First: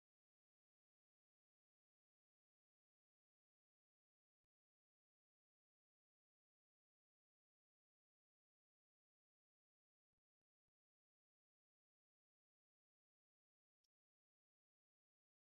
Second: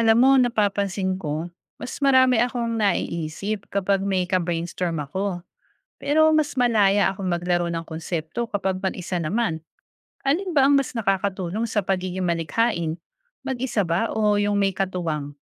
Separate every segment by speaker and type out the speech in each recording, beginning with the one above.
Speaker 1: Alam mo, napapansin ko, mas marami akong naiisip kapag may ka-brainstorm ako. Pero mas malaya akong maglaro ng konsepto kapag mag-isa naman. Alin ba ang mas nakakatulong sa pagiging malikhain? Mag-isa ba o yung may katuwang?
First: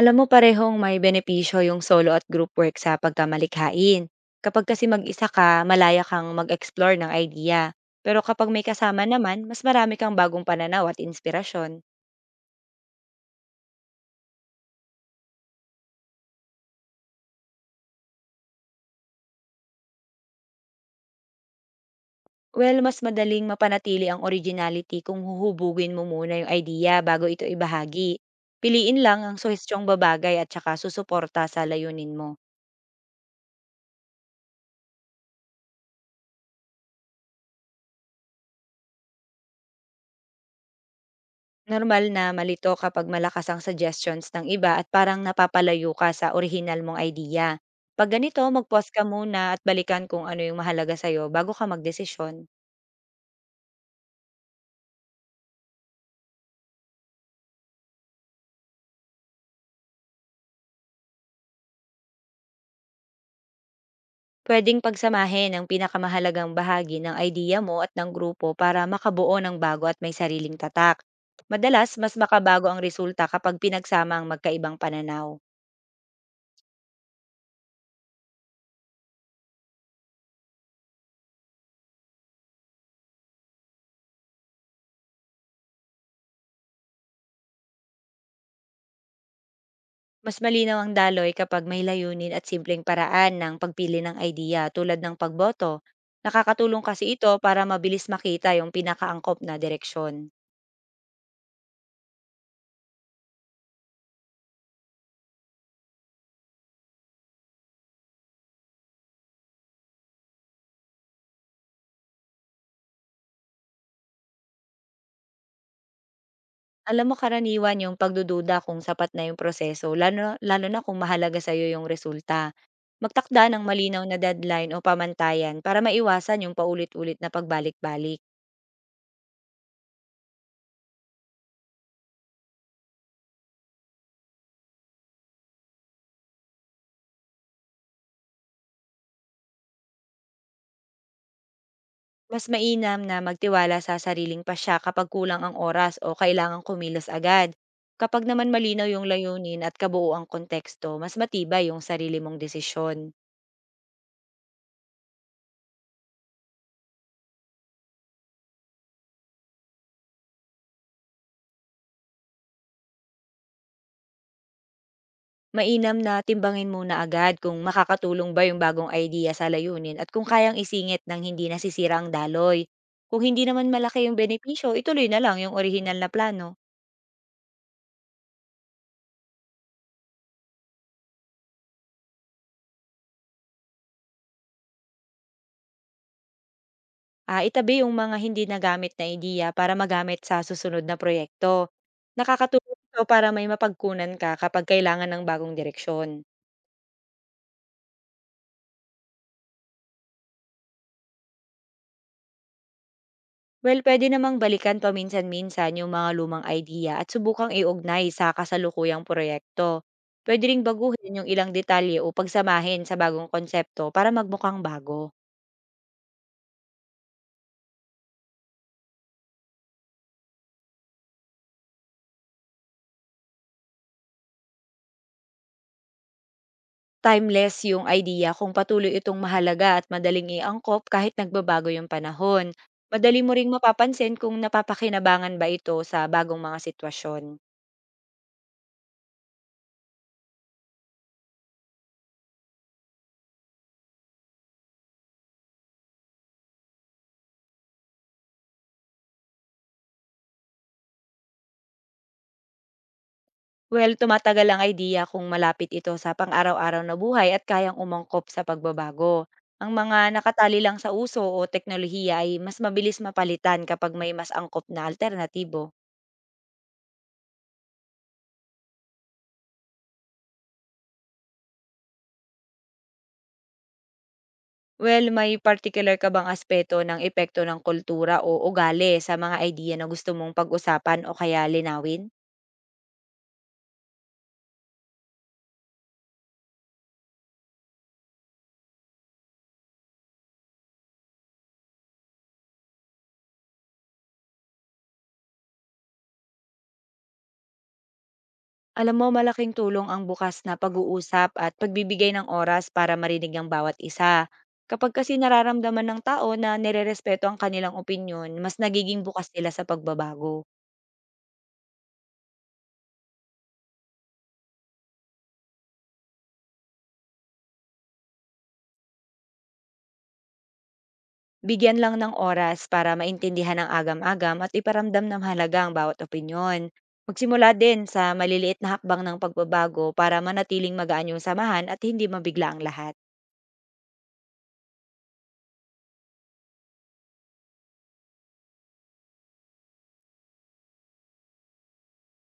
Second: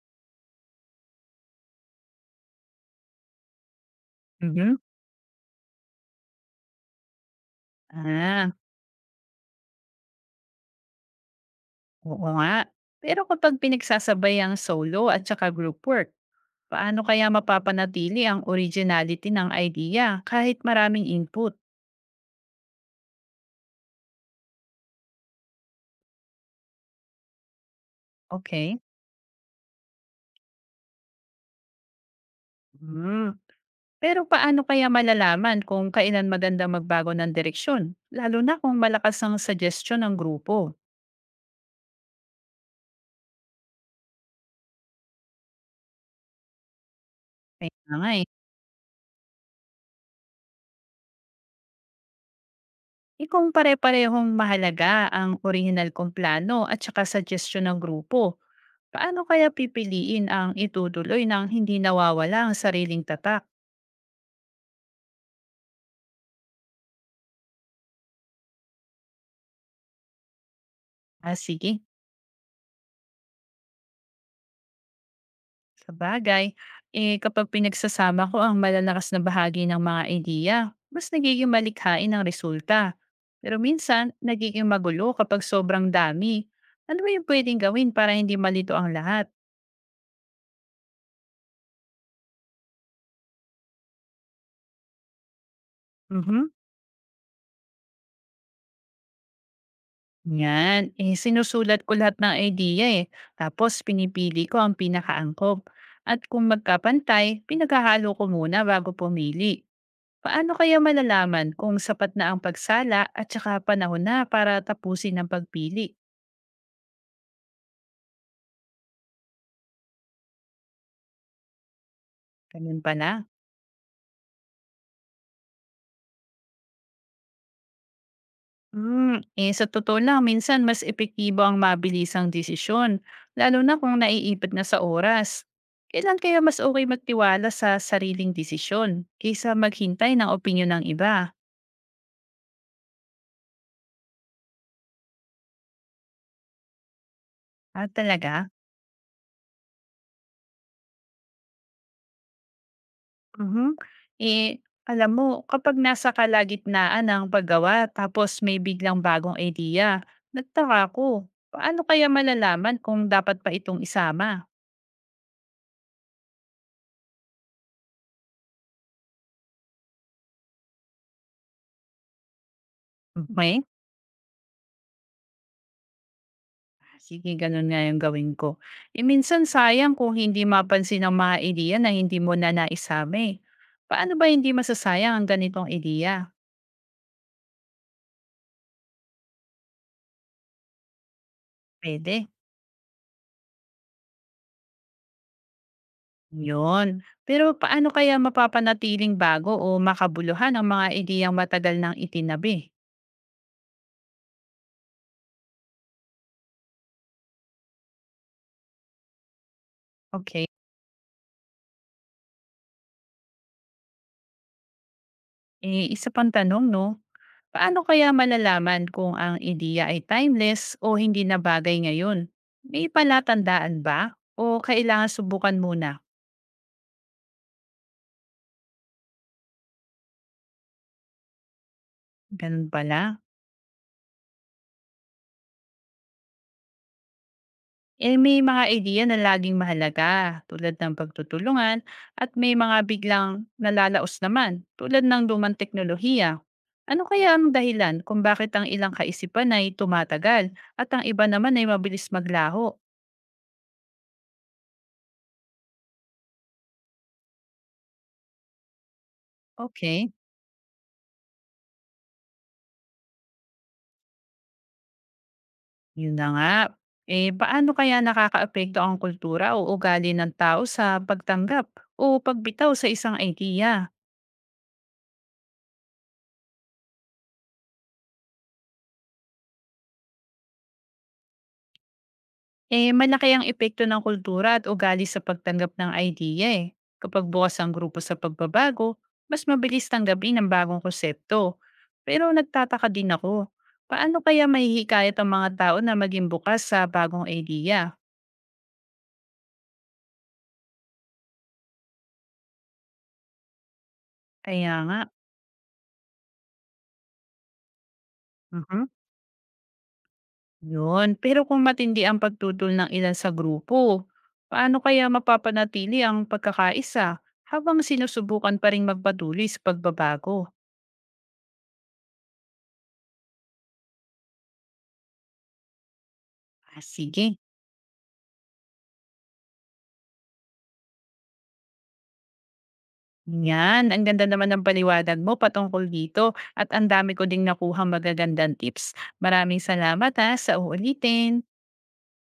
Speaker 2: Alam mo parehong may benepisyo yung solo at group work sa pagkamalikhain. Kapag
Speaker 1: Mhm.
Speaker 2: kasi mag-isa ka, malaya kang mag-explore ng idea. Pero kapag
Speaker 1: Ah,
Speaker 2: may kasama naman, mas marami kang bagong pananaw at inspirasyon.
Speaker 1: oo nga. Pero kapag pinagsasabay ang solo at saka group work, paano kaya mapapanatili ang originality ng idea kahit maraming input?
Speaker 2: Well, mas madaling mapanatili ang originality kung huhubugin mo muna yung idea bago ito ibahagi.
Speaker 1: Okay?
Speaker 2: Piliin lang ang suhestyong babagay at saka susuporta sa layunin mo.
Speaker 1: Hmm. Pero paano kaya malalaman kung kailan maganda magbago ng direksyon? Lalo na kung malakas ang suggestion ng grupo.
Speaker 2: Normal na malito kapag malakas ang suggestions ng iba at parang napapalayo ka sa orihinal mong idea.
Speaker 1: Kaya
Speaker 2: Pag
Speaker 1: nga eh.
Speaker 2: ganito, mag-pause ka muna at balikan kung ano yung mahalaga sa'yo bago ka magdesisyon.
Speaker 1: Eh kung pare-parehong mahalaga ang original kong plano at saka suggestion ng grupo, paano kaya pipiliin ang itutuloy ng hindi nawawala ang sariling tatak?
Speaker 2: Pwedeng pagsamahin ang pinakamahalagang bahagi ng idea mo at ng grupo para makabuo ng bago at may sariling tatak.
Speaker 1: Ah, sige.
Speaker 2: Madalas, mas makabago ang resulta kapag pinagsama ang magkaibang pananaw.
Speaker 1: Sabagay, eh, kapag pinagsasama ko ang malalakas na bahagi ng mga ideya, mas nagiging malikhain ang resulta. Pero minsan, nagiging magulo kapag sobrang dami. Ano ba yung pwedeng gawin para hindi malito ang lahat?
Speaker 2: Mas malinaw ang daloy kapag may layunin at simpleng paraan ng pagpili ng idea tulad ng pagboto.
Speaker 1: Mhm.
Speaker 2: Nakakatulong kasi ito para mabilis makita yung pinakaangkop na direksyon.
Speaker 1: Yan, eh, sinusulat ko lahat ng ideya eh. Tapos pinipili ko ang pinakaangkop. At kung magkapantay, pinaghahalo ko muna bago pumili. Paano kaya malalaman kung sapat na ang pagsala at saka panahon na para tapusin ang pagpili?
Speaker 2: Alam mo karaniwan yung pagdududa kung sapat na yung proseso, lalo na kung mahalaga sa iyo yung resulta.
Speaker 1: Ganun pala.
Speaker 2: Magtakda ng malinaw na deadline o pamantayan para maiwasan yung paulit-ulit na pagbalik-balik.
Speaker 1: Hmm, eh sa totoo lang minsan mas epektibo ang mabilisang desisyon, lalo na kung naiipit na sa oras. Kailan kaya mas okay magtiwala sa sariling desisyon kaysa maghintay ng opinyon ng iba?
Speaker 2: Mas mainam na magtiwala sa sariling pasya kapag kulang ang oras o kailangang kumilos agad.
Speaker 1: Ah,
Speaker 2: Kapag
Speaker 1: talaga?
Speaker 2: naman malinaw yung layunin at kabuo ang konteksto, mas matibay yung sarili mong desisyon.
Speaker 1: Mhm. Eh, alam mo, kapag nasa kalagitnaan ng paggawa tapos may biglang bagong idea, nagtaka ko, paano kaya malalaman kung dapat pa itong isama?
Speaker 2: Mainam na timbangin muna agad kung makakatulong ba yung bagong idea sa layunin at kung kayang isingit ng hindi nasisira ang daloy. Kung hindi
Speaker 1: May.
Speaker 2: naman malaki yung benepisyo, ituloy na lang yung orihinal na plano.
Speaker 1: Sige, ganun nga yung gawin ko. Eh, minsan sayang kung hindi mapansin ang mga ideya na hindi mo na naisama eh. Paano ba hindi masasayang ang ganitong ideya?
Speaker 2: Ah, itabi yung mga hindi nagamit na ideya para magamit sa susunod na proyekto.
Speaker 1: Pwede.
Speaker 2: Nakakatulong ito para may mapagkunan ka kapag kailangan ng bagong direksyon.
Speaker 1: Yun. Pero paano kaya mapapanatiling bago o makabuluhan ang mga ideyang matagal nang itinabi?
Speaker 2: Well, pwede namang balikan paminsan-minsan yung mga lumang idea at subukang iugnay sa kasalukuyang proyekto. Pwede
Speaker 1: Okay.
Speaker 2: ring baguhin yung ilang detalye o pagsamahin sa bagong konsepto para magmukhang bago.
Speaker 1: Eh, isa pang tanong, no? Paano kaya malalaman kung ang ideya ay timeless o hindi na bagay ngayon? May palatandaan ba? O kailangan subukan muna?
Speaker 2: Timeless yung idea kung patuloy itong mahalaga at madaling iangkop kahit nagbabago yung panahon.
Speaker 1: Ganun pala.
Speaker 2: Madali mo ring mapapansin kung napapakinabangan ba ito sa bagong mga sitwasyon.
Speaker 1: Eh, may mga idea na laging mahalaga tulad ng pagtutulungan at may mga biglang nalalaos naman tulad ng lumang teknolohiya. Ano kaya ang dahilan kung bakit ang ilang kaisipan ay tumatagal at ang iba naman ay mabilis maglaho?
Speaker 2: Well, tumatagal ang idea kung malapit ito sa pang-araw-araw na buhay at kayang umangkop sa pagbabago. Ang mga
Speaker 1: Okay,
Speaker 2: nakatali lang sa uso o teknolohiya ay mas mabilis mapalitan kapag may mas angkop na alternatibo.
Speaker 1: yun na nga. Eh, paano kaya nakakaapekto ang kultura o ugali ng tao sa pagtanggap o pagbitaw sa isang idea?
Speaker 2: Well, may particular ka bang aspeto ng epekto ng kultura o ugali sa mga idea na gusto mong pag-usapan o kaya linawin?
Speaker 1: Eh, malaki ang epekto ng kultura at ugali sa pagtanggap ng idea eh. Kapag bukas ang grupo sa pagbabago, mas mabilis tanggapin ang bagong konsepto. Pero nagtataka din ako, paano kaya mahihikayat ang mga tao na maging bukas sa bagong idea?
Speaker 2: Alam mo, malaking tulong ang bukas na pag-uusap at pagbibigay ng oras para marinig ang bawat isa.
Speaker 1: Kaya
Speaker 2: Kapag
Speaker 1: nga,
Speaker 2: kasi nararamdaman ng tao na nirerespeto ang kanilang opinyon, mas
Speaker 1: mhm,
Speaker 2: nagiging bukas nila sa pagbabago.
Speaker 1: yun. Pero kung matindi ang pagtutol ng ilan sa grupo, paano kaya mapapanatili ang pagkakaisa habang sinusubukan pa rin magpatuloy sa pagbabago?
Speaker 2: Bigyan lang ng oras para maintindihan ang agam-agam at iparamdam ng halaga ang bawat opinyon.
Speaker 1: Ah, sige.
Speaker 2: Magsimula din sa maliliit na hakbang ng pagbabago para manatiling magaan yung samahan at hindi mabigla ang lahat.
Speaker 1: Yan, ang ganda naman ng paliwanag mo patungkol dito at ang dami ko ding nakuhang magagandang tips. Maraming salamat ha, sa uulitin.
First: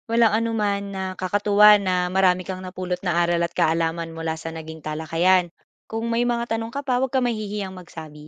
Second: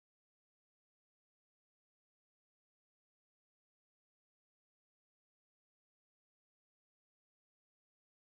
Speaker 2: Walang anuman na kakatuwa na marami kang napulot na aral at kaalaman mula sa naging talakayan. Kung may mga tanong ka pa, huwag ka mahihiyang magsabi.